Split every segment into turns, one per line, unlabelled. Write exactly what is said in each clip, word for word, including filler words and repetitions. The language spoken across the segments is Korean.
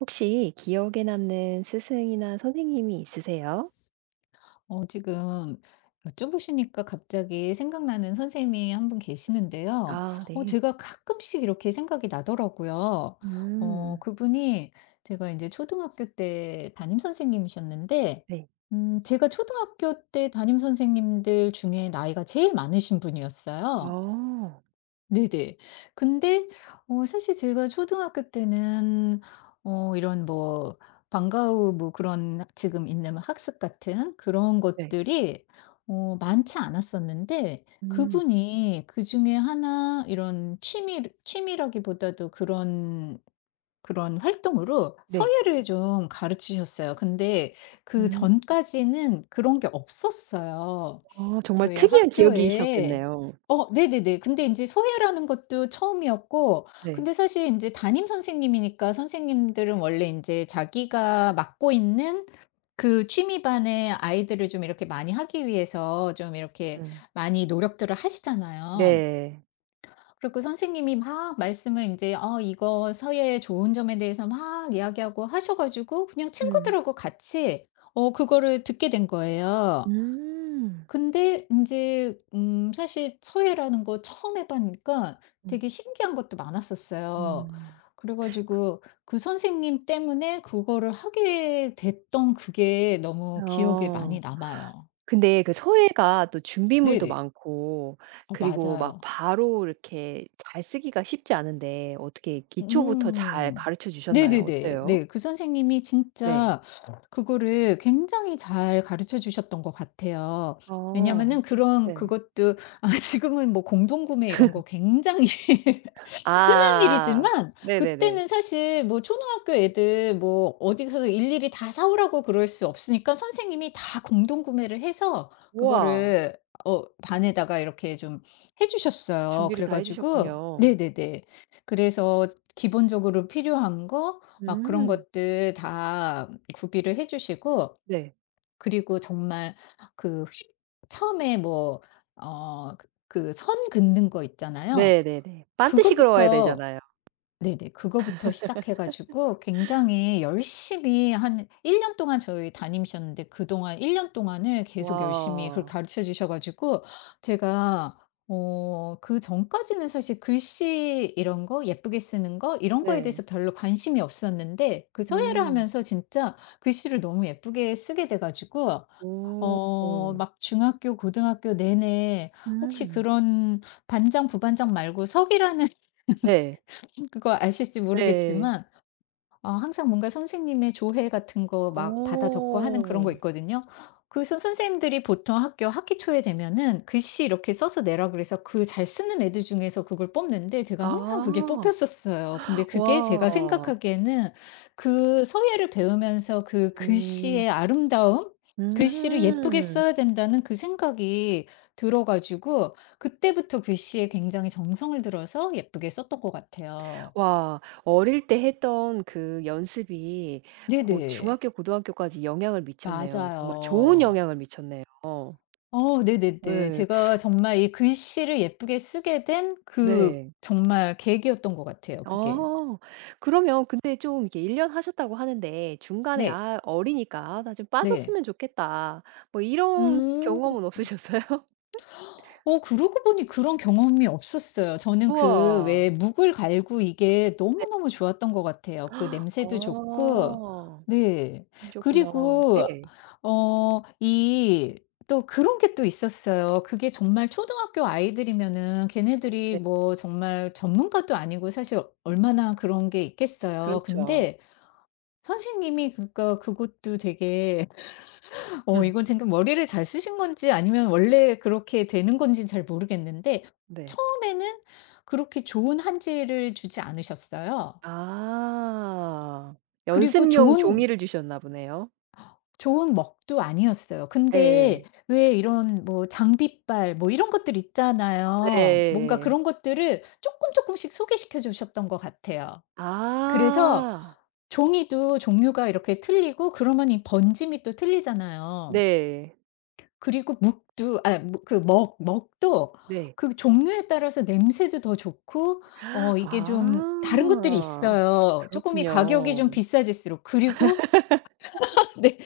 혹시 기억에 남는 스승이나 선생님이 있으세요?
어, 지금 여쭤보시니까 갑자기 생각나는 선생님이 한 분 계시는데요.
아
어,
네.
제가 가끔씩 이렇게 생각이 나더라고요. 어,
음.
그분이 제가 이제 초등학교 때 담임 선생님이셨는데,
네.
음, 제가 초등학교 때 담임 선생님들 중에 나이가 제일 많으신 분이었어요.
어.
네네. 근데 어 사실 제가 초등학교 때는 어 이런 뭐 방과 후 뭐 그런 지금 있는 뭐 학습 같은 그런
네.
것들이 어 많지 않았었는데,
음.
그분이 그중에 하나 이런 취미 취미라기보다도 그런 그런 활동으로
네.
서예를 좀 가르치셨어요. 근데
음.
그전까지는 그런 게 없었어요.
아 정말
저희
특이한
학교에.
기억이셨겠네요.
어 네네네. 근데 인제 서예라는 것도 처음이었고,
네.
근데 사실 인제 담임 선생님이니까 선생님들은 원래 인제 자기가 맡고 있는 그 취미 반의 아이들을 좀 이렇게 많이 하기 위해서 좀 이렇게
음.
많이 노력들을 하시잖아요.
네.
그리고 그 선생님이 막 말씀을 인제 어 이거 서예의 좋은 점에 대해서 막 이야기하고 하셔 가지고 그냥
음.
친구들하고 같이 어 그거를 듣게 된 거예요.
음.
근데 인제 음 사실 서예라는 거 처음 해 보니까
음.
되게 신기한 것도 많았었어요.
음.
그래 가지고 그 선생님 때문에 그거를 하게 됐던 그게 너무 기억에
어.
많이 남아요.
근데 그 서예가 또 준비물도
네네.
많고
어
그리고 막
맞아요.
바로 이렇게 잘 쓰기가 쉽지 않은데 어떻게 기초부터 잘
음.
가르쳐 주셨나요?
네네네.
어때요?
네. 그 선생님이
네.
진짜 그거를 굉장히 잘 가르쳐 주셨던 것 같아요.
어.
왜냐면은 그런
네.
그것도, 아 지금은 뭐 공동구매 이런 거 굉장히 흔한
아
일이지만
네네네.
그때는 사실 뭐 초등학교 애들 뭐 어디서 일일이 다 사 오라고 그럴 수 없으니까 선생님이 다 공동 구매를 해서
우와.
그거를 어 반에다가 이렇게 좀 해 주셨어요.
준비를
그래
다 해
가지고
주셨군요.
네네네. 그래서 기본적으로 필요한 거 막 그런
음.
것들 다 구비를 해 주시고,
네.
그리고 정말 그 휘 처음에 뭐 어그 그 선 긋는 거 있잖아요.
네네네. 반드시 그러야
그것부터,
되잖아요.
네네. 그거부터 시작해 가지고 굉장히 열심히 한 일 년 동안 저희 다니셨는데, 그동안 일 년 동안을 계속 열심히 그걸
와.
가르쳐 주셔 가지고 제가, 어 그전까지는 사실 글씨 이런 거 예쁘게 쓰는 거 이런 거에
네.
대해서 별로 관심이 없었는데 그 서예를
음.
하면서 진짜 글씨를 너무 예쁘게 쓰게 돼 가지고
오.
어 막 중학교 고등학교 내내 혹시
음.
그런 반장 부반장 말고 서기라는
네.
그거 아실지
네.
모르겠지만, 어 항상 뭔가 선생님의 조회 같은 거 막 받아 적고 하는 그런 거
어.
있거든요. 그래서 선생님들이 보통 학교 학기 초에 되면은 글씨 이렇게 써서 내라 그래서 그 잘 쓰는 애들 중에서 그걸 뽑는데 제가 항상 그게
아.
뽑혔었어요. 근데 그게 제가
와.
생각하기에는 그 서예를 배우면서 그
음.
글씨의 아름다움? 글씨를 예쁘게
음.
써야 된다는 그 생각이 들어 가지고 그때부터 글씨에 굉장히 정성을 들어서 예쁘게 썼던 것 같아요.
와. 어릴 때 했던 그 연습이 고
네네.
중학교 고등학교까지 영향을 미쳤네요. 정말 좋은
맞아요.
영향을 미쳤네요.
어 네네네.
네
제가 정말 이 글씨를 예쁘게 쓰게 된 그
네.
정말 계기였던 것 같아요 그게.
아. 그러면 근데 좀 이렇게 일 년 하셨다고 하는데 중간에
네.
'아 어리니까 아 나 좀
네.
빠졌으면 좋겠다.' 뭐 이런
음.
경험은 없으셨어요?
어 그러고 보니 그런 경험이 없었어요. 저는 그
우와.
왜 묵을 갈고 이게
네.
너무너무 좋았던 것 같아요. 그 냄새도 좋고.
아.
네.
그러셨구나.
그리고
네
어 이 또 그런 게 또 있었어요. 그게 정말 초등학교 아이들이면은 걔네들이
네.
뭐 정말 전문가도 아니고 사실 얼마나 그런 게 있겠어요.
그렇죠.
근데 선생님이 그러니까 그것도 되게, 어
음.
이건 지금 머리를 잘 쓰신 건지 아니면 원래 그렇게 되는 건지는 잘 모르겠는데
네.
처음에는 그렇게 좋은 한지를 주지 않으셨어요.
아.
그리고
연습용
좋은
종이를 주셨나 보네요.
좋은 먹도 아니었어요. 근데
네.
왜 이런 뭐 장비빨 뭐 이런 것들 있잖아요. 뭔가
네.
그런 것들을 조금 조금씩 소개시켜 주셨던 것 같아요. 그래서
아.
종이도 종류가 이렇게 틀리고 그러면 이 번짐이 또 틀리잖아요.
네.
그리고 묵도 아 그 먹 먹도
네.
그 종류에 따라서 냄새도 더 좋고, 어 이게 좀 다른 것들이
아.
있어요. 쪼끔 이 가격이 좀
그렇군요.
비싸질수록. 그리고 네.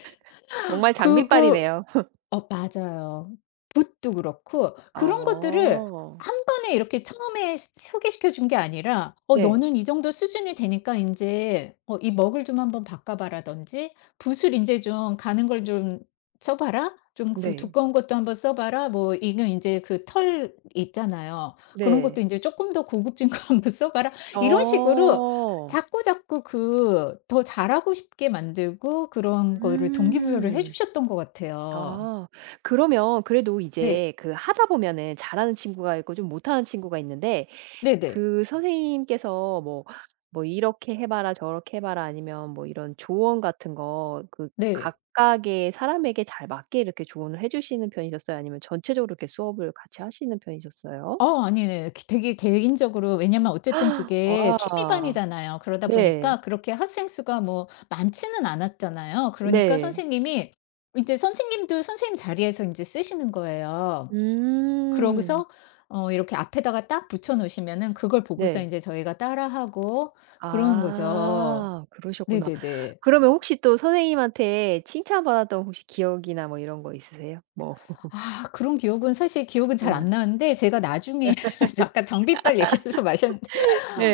정말
그거
장비빨이네요.
어 맞아요. 붓도 그렇고 그런 것들을
어.
한 번에 이렇게 처음에 시 소개시켜 준 게 아니라 "어
네.
너는 이 정도 수준이 되니까 이제 어 이 먹을 좀 한번 바꿔 봐라."든지 "붓을 이제 좀 가는 걸 좀 써 봐라. 좀 구-
네.
두꺼운 것도 한번 써 봐라." 뭐 이건 이제 그 털 있잖아요. "그런
네.
것도 이제 조금 더 고급진 거 한번 써 봐라." 이런 식으로
어.
자꾸자꾸 그 더 잘하고 싶게 만들고 그런 거를 동기부여를 해
음.
주셨던 것 같아요.
아. 그러면 그래도
네.
이제 그 하다 보면은 잘하는 친구가 있고 좀 못하는 친구가 있는데
네네.
그 선생님께서 뭐 뭐 "이렇게 해 봐라. 저렇게 해 봐라." 아니면 뭐 이런 조언 같은 거 그
네.
각각의 사람에게 잘 맞게 이렇게 조언을 해 주시는 편이셨어요? 아니면 전체적으로 이렇게 수업을 같이 하시는 편이셨어요?
어 아니네, 되게 개인적으로. 왜냐면 어쨌든 그게
와.
취미반이잖아요. 그러다
네.
보니까 그렇게 학생 수가 뭐 많지는 않았잖아요. 그러니까
네.
선생님이 이제 선생님도 선생님 자리에서 이제 쓰시는 거예요.
음.
그러고서 어 이렇게 앞에다가 딱 붙여 놓으시면은 그걸 보고서
네.
이제 저희가 따라하고, 그러는 거죠.
아 그러셨구나.
네네네.
그러면 혹시 또 선생님한테 칭찬받았던 혹시 기억이나 뭐 이런 거 있으세요? 뭐
아 그런 기억은 사실 기억은 잘
예.
안 나는데, 제가
네.
나중에 아까 장비빨 얘기해서 마셨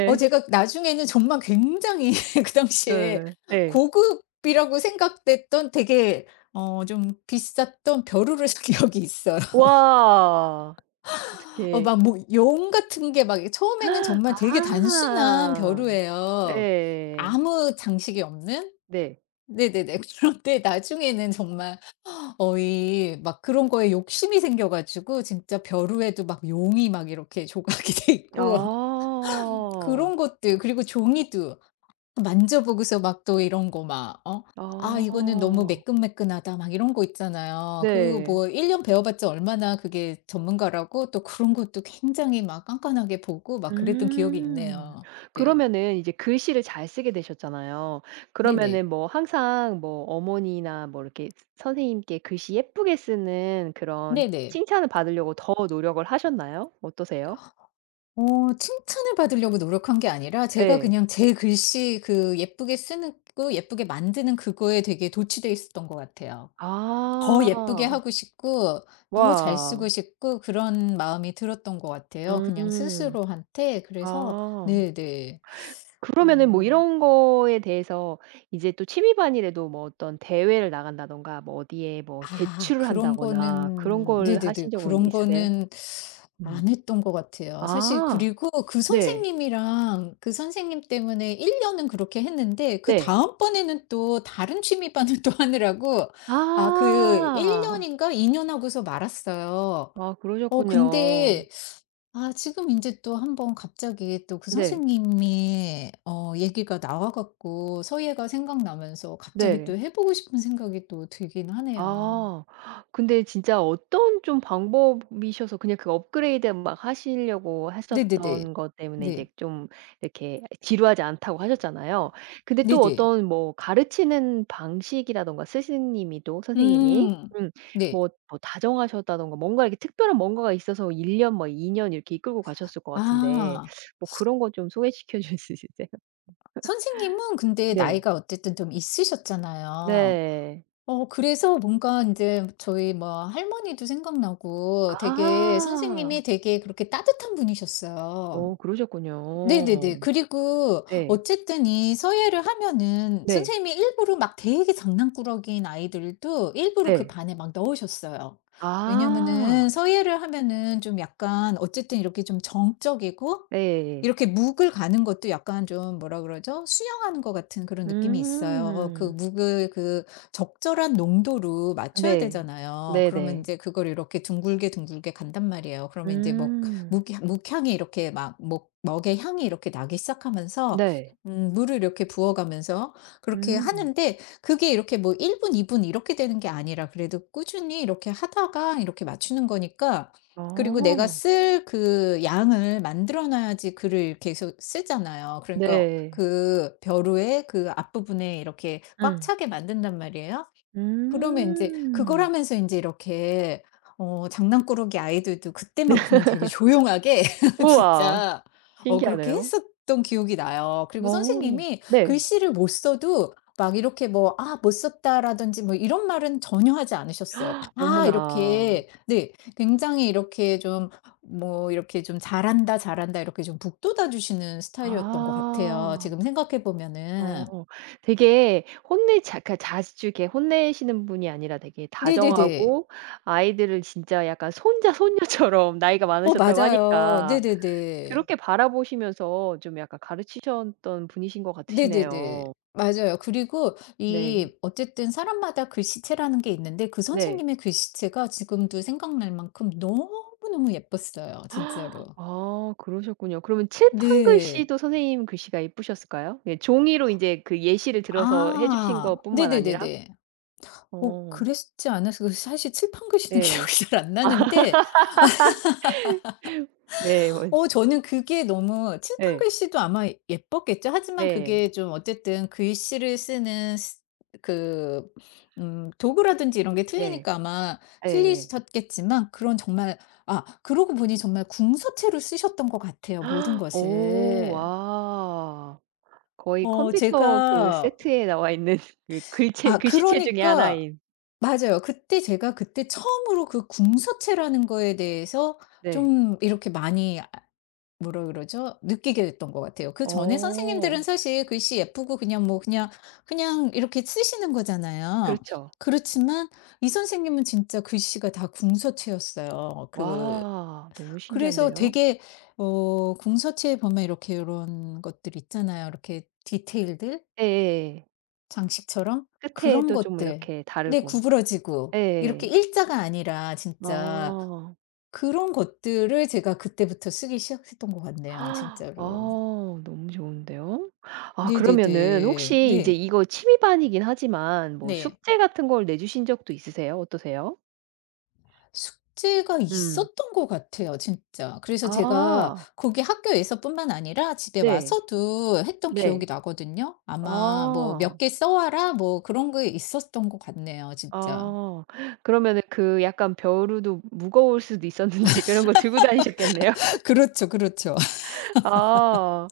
어 제가 나중에는 정말 굉장히 그 당시에
예. 예.
고급이라고 생각됐던 되게, 어 좀 비쌌던 벼루를 산 기억이 있어요.
와.
어
어떻게
막 뭐 용 같은 게 막, 처음에는 정말 되게 단순한
아.
벼루예요.
네.
아무 장식이 없는?
네.
네네네. 그런데 나중에는 정말 어이 막 그런 거에 욕심이 생겨 가지고 진짜 벼루에도 막 용이 막 이렇게 조각이 돼 있고
아.
그런 것들. 그리고 종이도 만져보고서 막 또 이런 거 막, 어 '아 이거는 너무
아.
매끈매끈하다.' 막 이런 거 있잖아요. 그거
네.
뭐 일 년 배워봤자 얼마나 그게 전문가라고, 또 그런 것도 굉장히 막 깐깐하게 보고 막 그랬던 기억이
음.
있네요. 네.
그러면은 이제 글씨를 잘 쓰게 되셨잖아요.
네 네.
그러면은 뭐 항상 뭐 어머니나 뭐 이렇게 선생님께 글씨 예쁘게 쓰는 그런
네네.
칭찬을 받으려고 더 노력을 하셨나요? 어떠세요?
어 칭찬을 받으려고 노력한 게 아니라 제가
예.
그냥 제 글씨 그 예쁘게 쓰는 거 예쁘게 만드는 그거에 되게 도취돼 있었던 것 같아요. 더 예쁘게
아.
하고 싶고, 더 잘 쓰고
와.
싶고 그런 마음이 들었던 것 같아요 그냥
음.
스스로한테. 그래서
아.
네네.
그러면은 뭐
음.
이런 거에 대해서 이제 또 취미반이라도 뭐 어떤 대회를 나간다든가 뭐 어디에 뭐
아
제출을
그런
한다거나 그런
거는
걸 하신
네네네.
적은
그런
있으세요?
거는
음.
안 했던 것 같아요. 사실.
아
그리고 그
네.
선생님이랑 그 선생님 때문에 일 년은 그렇게 했는데
네.
그다음 번에는 또 다른 취미반을 또 하느라고 아 그 일
아.
년인가 이 년 하고서 말았어요.
아
어
그러셨군요.
근데 아 지금 이제 또 한번 갑자기 또 그
네.
선생님이 어 얘기가 나와 갖고 서예가 생각나면서 갑자기
네.
또 해 보고 싶은 생각이 또 들긴 하네요.
아. 근데 진짜 어떤 좀 방법이셔서 그냥 그 업그레이드 막 하시려고
네네네.
하셨던 것 때문에 이제
네.
좀 이렇게 지루하지 않다고 하셨잖아요. 근데 또
네네.
어떤 뭐 가르치는 방식이라든가 스승님이 또 선생님이
음.
음
네.
뭐 뭐 다정하셨다든가 뭔가 이렇게 특별한 뭔가가 있어서 일 년 뭐 이 년 이렇게 이끌고 가셨을 것 같은데
아
뭐 그런 거 좀 소개시켜 줄 수 있으세요?
선생님은 근데
네.
나이가 어쨌든 좀 있으셨잖아요.
네.
어 그래서 뭔가 이제 저희 뭐 할머니도 생각나고 되게
아.
선생님이 되게 그렇게 따뜻한 분이셨어요.
어
네네네.
그러셨군요.
그리고
네.
어쨌든 이 서예를 하면은
네.
선생님이 일부러 막 되게 장난꾸러기인 아이들도 일부러 그
네.
반에 막 넣으셨어요.
아.
왜냐면은 서예를 하면은 좀 약간 어쨌든 이렇게 좀 정적이고,
예예예.
이렇게 묵을 가는 것도 약간 좀 뭐라 그러죠? 수영하는 것 같은 그런 느낌이 있어요. 그
음.
묵을 그 적절한 농도로 맞춰야
네.
되잖아요. 그러면 이
네네.
제 그걸 이렇게 둥글게 둥글게 간단 말이에요. 그러면 이제뭐
음.
묵향 묵향이 이렇게 막 먹 먹의 향이 이렇게 나기 시작하면서
네.
음 물을 이렇게 부어 가면서 그렇게
음.
하는데 그게 이렇게 뭐 일 분, 이 분 이렇게 되는 게 아니라 그래도 꾸준히 이렇게 하다가 이렇게 맞추는 거니까. 그리고 내가
어.
쓸 그 양을 만들어 놔야지 글을 계속 쓰잖아요. 그러니까
네.
그 벼루의 그 앞부분에 이렇게 꽉
음.
차게 만든단 말이에요. 그러면 인제 그걸
음.
하면서 인제 이렇게, 어 장난꾸러기 아이들도
네.
그때만큼은 되게 조용하게
우와.
진짜, 어 그렇게
신기하네요.
했었던 기억이 나요. 그리고
어.
선생님이
네.
글씨를 못 써도 막 이렇게 뭐 "아 못 썼다."라든지 뭐 이런 말은 전혀 하지 않으셨어요. 다
어머나.
이렇게 네 굉장히 이렇게 좀 뭐 이렇게 좀 "잘한다, 잘한다." 이렇게 좀 북돋아 주시는 스타일이었던 것 같아요
아.
지금 생각해
어
보면은.
되게 혼내자 그러니까 자주 이렇게 혼내시는 분이 아니라 되게
네네네.
다정하고 아이들을 진짜 약간 손자 손녀처럼 나이가
어
많으셨다고
맞아요.
하니까
네네네.
그렇게 바라보시면서 좀 약간 가르치셨던 분이신 것
네네네.
같으시네요.
맞아요. 그리고
네.
이 어쨌든 사람마다 글씨체라는 게 있는데 그
네.
선생님의 글씨체가 지금도 생각날 만큼 너무너무 예뻤어요. 진짜로.
아 그러셨군요. 그러면 칠판
네.
글씨도 선생님 글씨가 예쁘셨을까요? 예 종이로 이제 그 예시를 들어서 해 주신
아.
것뿐만 아니라?
네네네네. 어
어.
그랬지 않았을까. 사실 칠판 글씨는
네,
기억이 잘 안 나는데
네. 어 예.
어 저는 그게 너무 칠판
네.
글씨도 아마 예뻤겠죠. 하지만
네.
그게 좀 어쨌든 글씨를 쓰는 스 그 음 도구라든지 이런 게
네,
틀리니까 아마
네.
틀리셨겠지만 그런 정말, 아 그러고 보니 정말 궁서체로 쓰셨던 것 같아요, 모든
오
것을.
와. 거의
어
컴퓨터 그
제가
세트에 나와 있는 그 글체
아
글씨체 중에
그러니까
하나인.
맞아요. 그때 제가 그때 처음으로 그 궁서체라는 거에 대해서
네.
좀 이렇게 많이 뭐라 그러죠? 느끼게 됐던 것 같아요. 그전에
어
선생님들은 사실 글씨 예쁘고 그냥 뭐 그냥 그냥 이렇게 쓰시는 거잖아요.
그렇죠.
그렇지만 이 선생님은 진짜 글씨가 다 궁서체였어요. 그
와 너무
그래서
신기한데요.
되게 어 궁서체에 보면 이렇게 이런 것들 있잖아요. 이렇게 디테일들,
예예예.
장식처럼 그런
끝에도 좀
것들.
이렇게
네
다르고. 예
구부러지고 이렇게
예
일자가 아니라 진짜
아.
그런 것들을 제가 그때부터 쓰기 시작했던 것 같네요
아
진짜로.
너무 좋은데요. 아 그러면은
네네네.
혹시 이제
네.
이거 취미반이긴 하지만 뭐
네.
숙제 같은 걸 내주신 적도 있으세요? 어떠세요?
숙제가
음.
있었던 것 같아요 진짜. 그래서 제가
아.
거기 학교에서뿐만 아니라 집에
네.
와서도 했던
네.
기억이 나거든요. 아마 뭐
아.
"몇 개 써 와라." 뭐 그런 게 있었던 것 같네요 진짜.
아. 그러면은 그 약간 벼루도 무거울 수도 있었는데 그런 거 들고 다니셨겠네요.
그렇죠, 그렇죠.
아.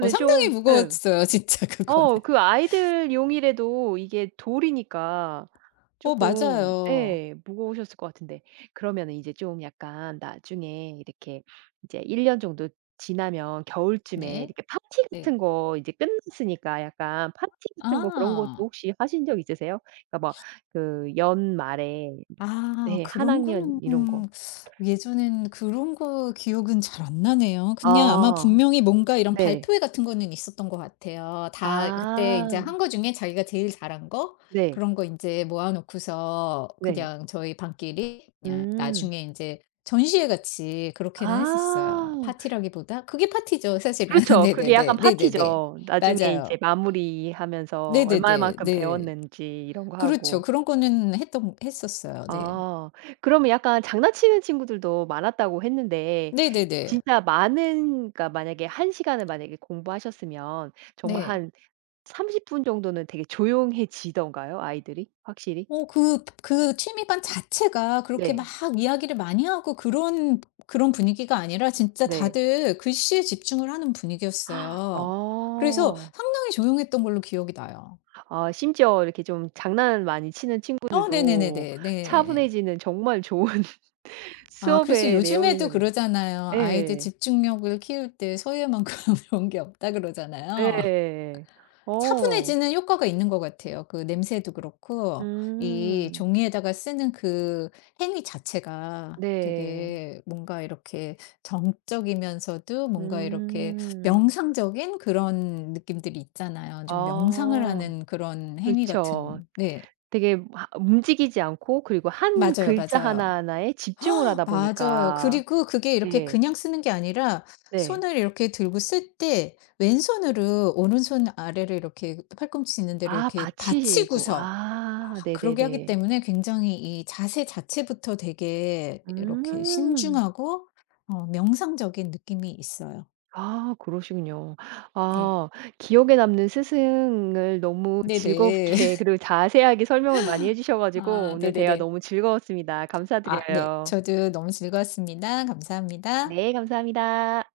어 상당히
좀 예.
무거웠어요 진짜 그거는.
어 그 아이들용이라도 이게 돌이니까
어
조금
맞아요.
예 무거우셨을 것 같은데 그러면은 이제 좀 약간 나중에 이렇게 이제 일 년 정도 지나면 겨울쯤에
네.
이렇게 파티
네.
같은 거 이제 끝났으니까 약간 파티 같은 거 그런 것도
아.
혹시 하신 적 있으세요? 그러니까 막 그 연말에
아
네 한
그런
학년
거는
이런 거.
음, 예전엔 그런 거 기억은 잘 안 나네요. 그냥 아마
아
분명히 뭔가 이런
네.
발표회 같은 거는 있었던 것 같아요. 다 그때 이제 한
아
거 중에 자기가 제일 잘한 거
네.
그런 거 이제 모아 놓고서
네.
그냥 저희 반끼리 그냥
음.
나중에 이제 전시회 같이 그렇게는 했었어요.
아.
파티라기보다 그게 파티죠 사실은.
그렇죠. 그게 약간
네네네. 네네네.
파티죠. 나중에
맞아요.
이제 마무리하면서
네네네.
얼마만큼
네.
배웠는지 이런 거
그렇죠.
하고.
그런 거는 했던 했었어요. 네.
아 그러면 약간 장난치는 친구들도 많았다고 했는데
네네네.
진짜 많은 그러니까 만약에 한 시간을 만약에 공부하셨으면 정말
네.
한 삼십 분 정도는 되게 조용해지던가요? 아이들이 확실히?
어 그 그 취미반 자체가 그렇게 막
네.
이야기를 많이 하고 그런 그런 분위기가 아니라 진짜
네.
다들 글씨에 집중을 하는 분위기였어요. 그래서
아.
상당히 조용했던 걸로 기억이 나요.
아 심지어 이렇게 좀 장난 많이 치는
어
친구들도
네네네네. 네.
차분해지는 정말 좋은
아 그래서
수업의 내용이
요즘에도
되면
그러잖아요. 아이들
예.
집중력을 키울 때 소유만큼 그런게 없다 그러잖아요.
예. 어.
차분해지는 효과가 있는 것 같아요. 그 냄새도 그렇고 이
음.
종이에다가 쓰는 그 행위 자체가
네.
되게 뭔가 이렇게 정적이면서도 뭔가 이렇게
음.
명상적인 그런 느낌들이 있잖아요. 좀 명상을
아
하는 그런 행위
그쵸.
같은. 네.
되게 하 움직이지 않고 그리고 한
맞아요,
글자
맞아요.
하나하나에 집중을 하다
맞아요.
보니까
그리고 그게 이렇게
네,
그냥 쓰는 게 아니라
네.
손을 이렇게 들고 쓸 때 왼손으로 오른손 아래를 이렇게 팔꿈치 있는 데를
아
이렇게
받치시고.
받치고서
아
그러게 하기
네네네.
때문에 굉장히 이 자세 자체부터 되게 이렇게
음.
신중하고 어 명상적인 느낌이 있어요.
아 그러시군요.
네.
아 기억에 남는 스승을 너무
네네.
즐겁게 그리고 자세하게 설명을 많이 해 주셔 가지고
아
오늘 대화
네네네.
너무 즐거웠습니다.
아 네.
감사드려요.
저도 너무 즐거웠습니다. 감사합니다.
네 감사합니다.